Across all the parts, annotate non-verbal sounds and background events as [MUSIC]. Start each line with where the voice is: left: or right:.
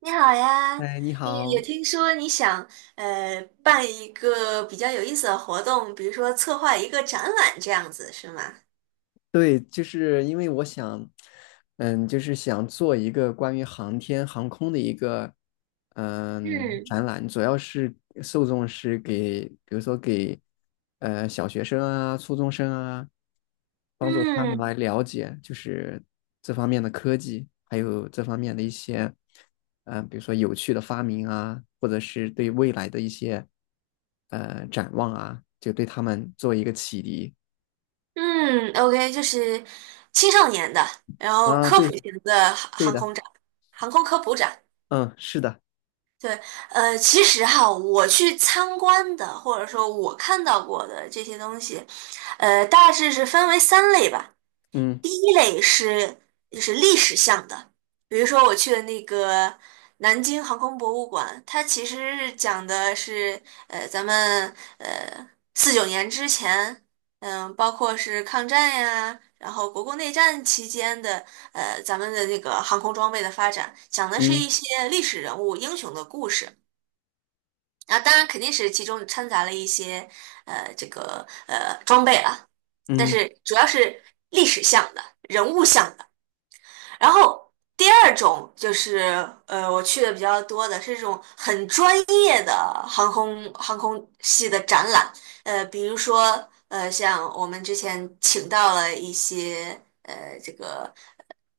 right: 你好呀，
left: 哎，你
right: 也
left: 好。
right: 听说你想办一个比较有意思的活动，比如说策划一个展览这样子，是吗？
left: 对，就是因为我想，就是想做一个关于航天航空的一个，
right: 嗯
left: 展览。主要是受众是给，比如说给，小学生啊、初中生啊，帮助他们
right: 嗯
left: 来了解，就是这方面的科技，还有这方面的一些，比如说有趣的发明啊，或者是对未来的一些，展望啊，就对他们做一个启迪。
right: 嗯，OK,就是青少年的，然后
left: 啊，
right: 科普
left: 对，
right: 型的航
left: 对
right: 航
left: 的，
right: 空展，航空科普展。
left: 嗯，是的。
right: 对，其实哈，我去参观的，或者说我看到过的这些东西，大致是分为三类吧。
left: 嗯
right: 第一类是就是历史向的，比如说我去的那个南京航空博物馆，它其实是讲的是咱们四九年之前，嗯、包括是抗战呀，然后国共内战期间的咱们的那个航空装备的发展，讲的是
left: 嗯
right: 一些历史人物英雄的故事。啊，当然肯定是其中掺杂了一些这个装备了，但
left: 嗯
right: 是主要是历史向的、人物向的。然后第二种就是，我去的比较多的是这种很专业的航空系的展览，比如说，像我们之前请到了一些，这个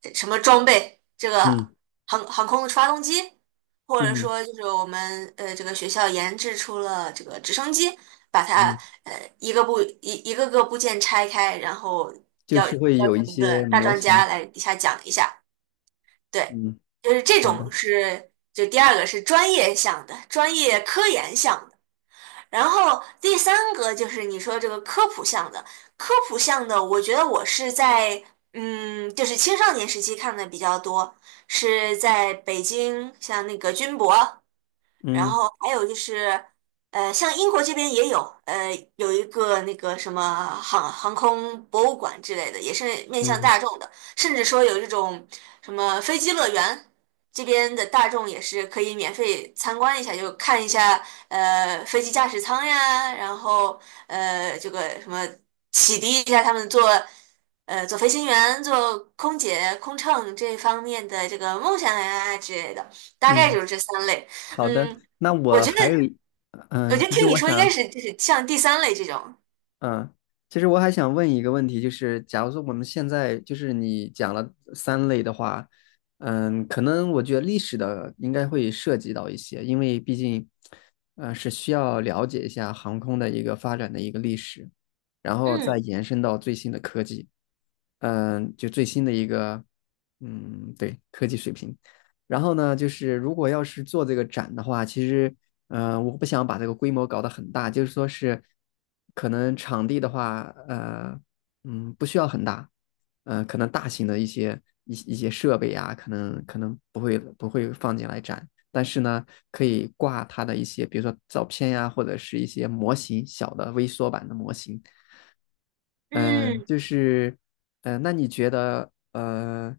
right: 什么装备，这个
left: 嗯
right: 航空的发动机，或者
left: 嗯
right: 说就是我们这个学校研制出了这个直升机，把它
left: 嗯。嗯，
right: 呃一个部一一个个部件拆开，然后
left: 就
right: 要。
left: 是会
right: 邀
left: 有一
right: 请一个
left: 些
right: 大
left: 模
right: 专家
left: 型。
right: 来底下讲一下，对，
left: 嗯，
right: 就是这
left: 好的。
right: 种是，就第二个是专业项的，专业科研项的。然后第三个就是你说这个科普项的，科普项的，我觉得我是在嗯，就是青少年时期看的比较多，是在北京，像那个军博。然
left: 嗯
right: 后还有就是，像英国这边也有，呃，有一个那个什么航空博物馆之类的，也是面向
left: 嗯
right: 大众的，甚至说有这种什么飞机乐园，这边的大众也是可以免费参观一下，就看一下飞机驾驶舱呀，然后这个什么启迪一下他们做。做飞行员、做空姐、空乘这方面的这个梦想呀之类的，大概
left: 嗯，
right: 就是这三类。
left: 好的。
right: 嗯，
left: 那
right: 我
left: 我
right: 觉得，
left: 还有一，
right: 我觉得
left: 其实
right: 听你
left: 我
right: 说应该
left: 想
right: 是就是像第三类这种。
left: 嗯，其实我还想问一个问题。就是假如说我们现在就是你讲了三类的话，嗯，可能我觉得历史的应该会涉及到一些，因为毕竟，是需要了解一下航空的一个发展的一个历史，然后再
right: 嗯
left: 延伸到最新的科技，嗯，就最新的一个，对，科技水平。然后呢，就是如果要是做这个展的话，其实，我不想把这个规模搞得很大。就是说是，可能场地的话，呃，嗯，不需要很大。可能大型的一些一些设备啊，可能不会放进来展，但是呢，可以挂它的一些，比如说照片呀、或者是一些模型，小的微缩版的模型。嗯、
right: 嗯，
left: 就是，嗯，那你觉得，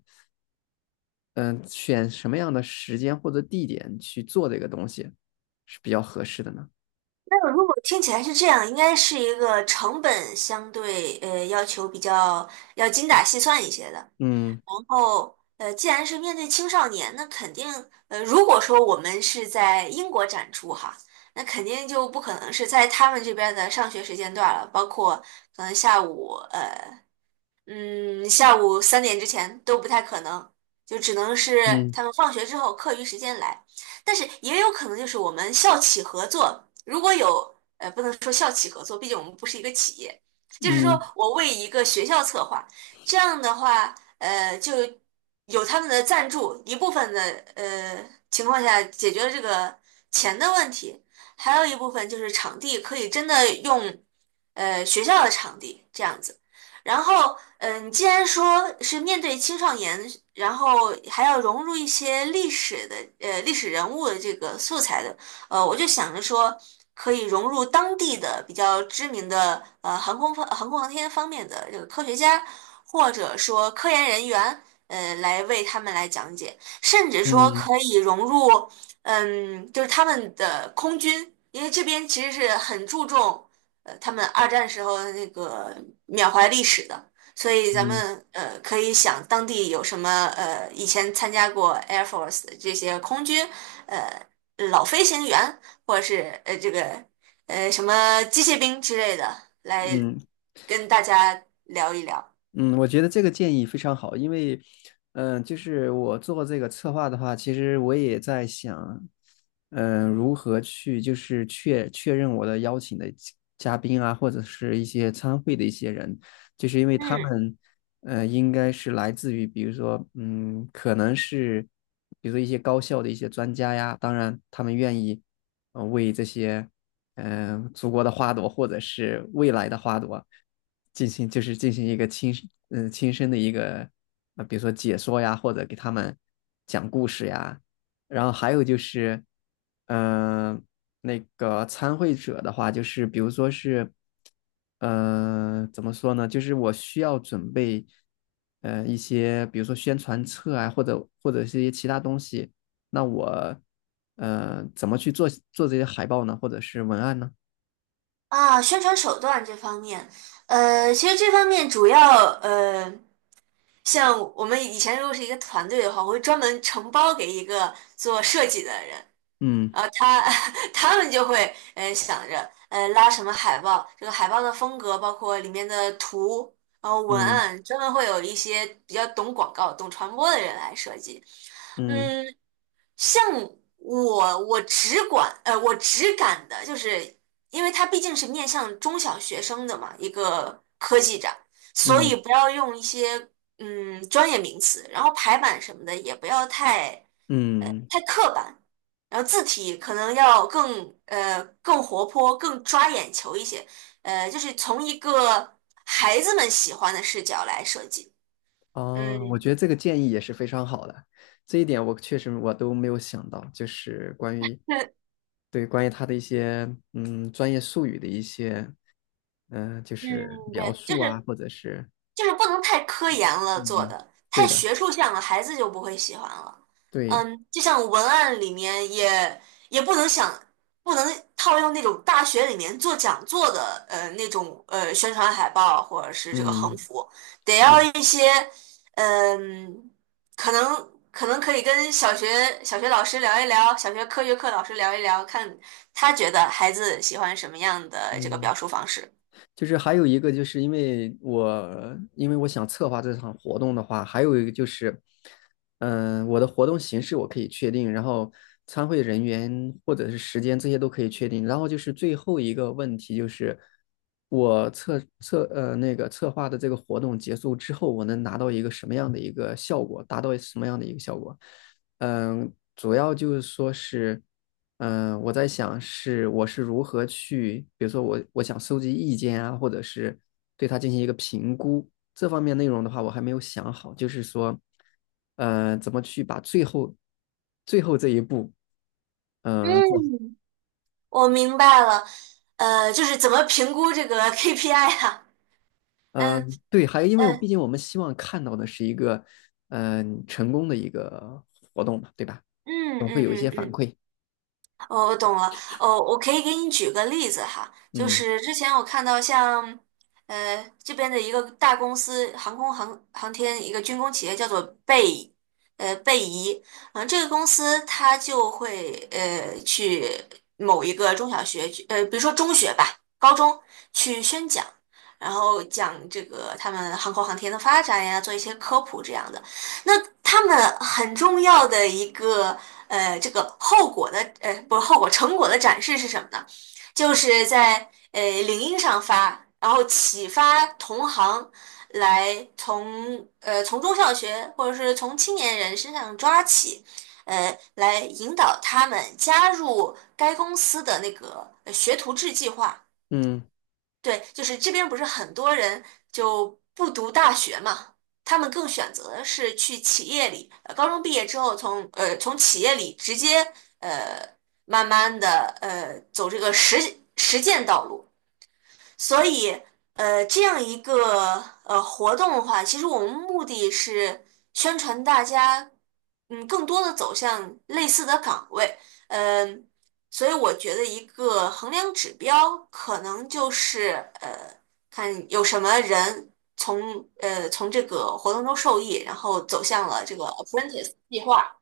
left: 嗯、选什么样的时间或者地点去做这个东西是比较合适的呢？
right: 那如果听起来是这样，应该是一个成本相对要求比较要精打细算一些的。
left: 嗯
right: 然后既然是面对青少年，那肯定如果说我们是在英国展出哈，那肯定就不可能是在他们这边的上学时间段了，包括可能下午。嗯，下午三点之前都不太可能，就只能是
left: 嗯
right: 他们放学之后课余时间来。但是也有可能就是我们校企合作，如果有，不能说校企合作，毕竟我们不是一个企业，就是说
left: 嗯
right: 我为一个学校策划，这样的话，就有他们的赞助，一部分的呃情况下解决了这个钱的问题，还有一部分就是场地可以真的用，学校的场地这样子。然后，嗯，既然说是面对青少年，然后还要融入一些历史的，历史人物的这个素材的，我就想着说，可以融入当地的比较知名的，航空航天方面的这个科学家，或者说科研人员，来为他们来讲解，甚至说
left: 嗯
right: 可以融入，嗯，就是他们的空军，因为这边其实是很注重。他们二战时候的那个缅怀历史的，所以咱
left: 嗯
right: 们可以想当地有什么以前参加过 Air Force 的这些空军呃老飞行员，或者是这个什么机械兵之类的，来
left: 嗯。
right: 跟大家聊一聊。
left: 嗯，我觉得这个建议非常好。因为，就是我做这个策划的话，其实我也在想，嗯、如何去就是确认我的邀请的嘉宾啊，或者是一些参会的一些人，就是因为他
right: 嗯
left: 们，嗯，应该是来自于，比如说，嗯，可能是，比如说一些高校的一些专家呀，当然他们愿意，为这些。嗯、呃祖国的花朵或者是未来的花朵进行就是进行一个亲嗯、呃亲身的一个呃比如说解说呀，或者给他们讲故事呀。然后还有就是嗯、呃那个参会者的话，就是比如说是呃怎么说呢，就是我需要准备呃一些比如说宣传册啊，或者是一些其他东西。那我呃怎么去做这些海报呢，或者是文案呢？
right: 啊，宣传手段这方面，其实这方面主要像我们以前如果是一个团队的话，我会专门承包给一个做设计的人，
left: 嗯
right: 然后他 [LAUGHS] 他们就会想着拉什么海报，这个海报的风格，包括里面的图，然后文
left: 嗯
right: 案，专门会有一些比较懂广告、懂传播的人来设计。
left: 嗯
right: 嗯，像我只管我只敢的就是，因为它毕竟是面向中小学生的嘛，一个科技展，所
left: 嗯
right: 以不要用一些专业名词，然后排版什么的也不要太。
left: 嗯。
right: 太刻板，然后字体可能要更更活泼、更抓眼球一些，就是从一个孩子们喜欢的视角来设计。嗯，
left: 哦，我觉得这个建议也是非常好的。这一点我确实我都没有想到，就是关于
right: 对，
left: 对关于他的一些嗯专业术语的一些嗯、呃就是
right: 嗯，
left: 描
right: 对，就
left: 述啊，
right: 是
left: 或者是
right: 不能太科研了做
left: 嗯
right: 的，太
left: 对的
right: 学术向了，孩子就不会喜欢了。
left: 对
right: 嗯，就像文案里面也不能想，不能套用那种大学里面做讲座的那种宣传海报或者是这个横
left: 嗯
right: 幅，得
left: 对的
right: 要一些嗯、可能可以跟小学老师聊一聊，小学科学课老师聊一聊，看他觉得孩子喜欢什么样的这个
left: 嗯。
right: 表述方式。
left: 就是还有一个，就是因为我想策划这场活动的话，还有一个就是，嗯、我的活动形式我可以确定，然后参会人员或者是时间这些都可以确定，然后就是最后一个问题就是我策呃那个策划的这个活动结束之后，我能拿到一个什么样的一个效果，达到什么样的一个效果？嗯，主要就是说是，嗯，我在想是我是如何去，比如说我想收集意见啊，或者是对它进行一个评估。这方面内容的话，我还没有想好。就是说，怎么去把最后这一步，嗯，做好。
right: 嗯，我明白了，就是怎么评估这个 KPI 啊？
left: 呃
right: 嗯
left: 对，还因为我毕
right: 嗯
left: 竟我们希望看到的是一个，嗯、成功的一个活动嘛，对吧？
right: 嗯
left: 总会
right: 嗯
left: 有一
right: 嗯
left: 些反
right: 嗯，
left: 馈。
right: 哦，我懂了。哦，我可以给你举个例子哈，就
left: 嗯
right: 是之前我看到像，这边的一个大公司，航空航天一个军工企业叫做贝，贝仪，嗯、这个公司它就会去某一个中小学去，比如说中学吧，高中去宣讲，然后讲这个他们航空航天的发展呀，做一些科普这样的。那他们很重要的一个这个后果的呃，不是后果，成果的展示是什么呢？就是在领英上发，然后启发同行来从从中小学或者是从青年人身上抓起，来引导他们加入该公司的那个学徒制计划。
left: 嗯。
right: 对，就是这边不是很多人就不读大学嘛，他们更选择的是去企业里，高中毕业之后从从企业里直接呃慢慢的走这个实践道路。所以，这样一个活动的话，其实我们目的是宣传大家，嗯，更多的走向类似的岗位，嗯，所以我觉得一个衡量指标可能就是呃，看有什么人从从这个活动中受益，然后走向了这个 apprentice 计划，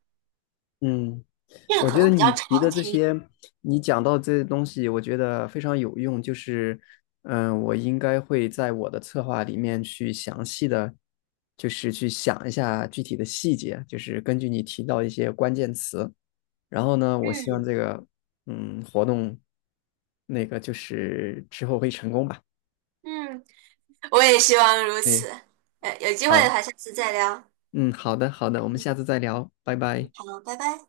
left: 嗯，
right: 这个
left: 我
right: 可
left: 觉
right: 能
left: 得
right: 比较
left: 你提的
right: 长
left: 这
right: 期。
left: 些，你讲到这些东西，我觉得非常有用。就是，嗯，我应该会在我的策划里面去详细的，就是去想一下具体的细节，就是根据你提到一些关键词。然后呢，我希望
right: 嗯
left: 这个，嗯，活动那个就是之后会成功吧。
right: 嗯，我也希望如
left: 对，
right: 此。有机会的
left: 好，
right: 话，下次再聊。
left: 嗯，好的，好的，我们
right: 嗯
left: 下次再聊，拜
right: 嗯，
left: 拜。
right: 好，拜拜。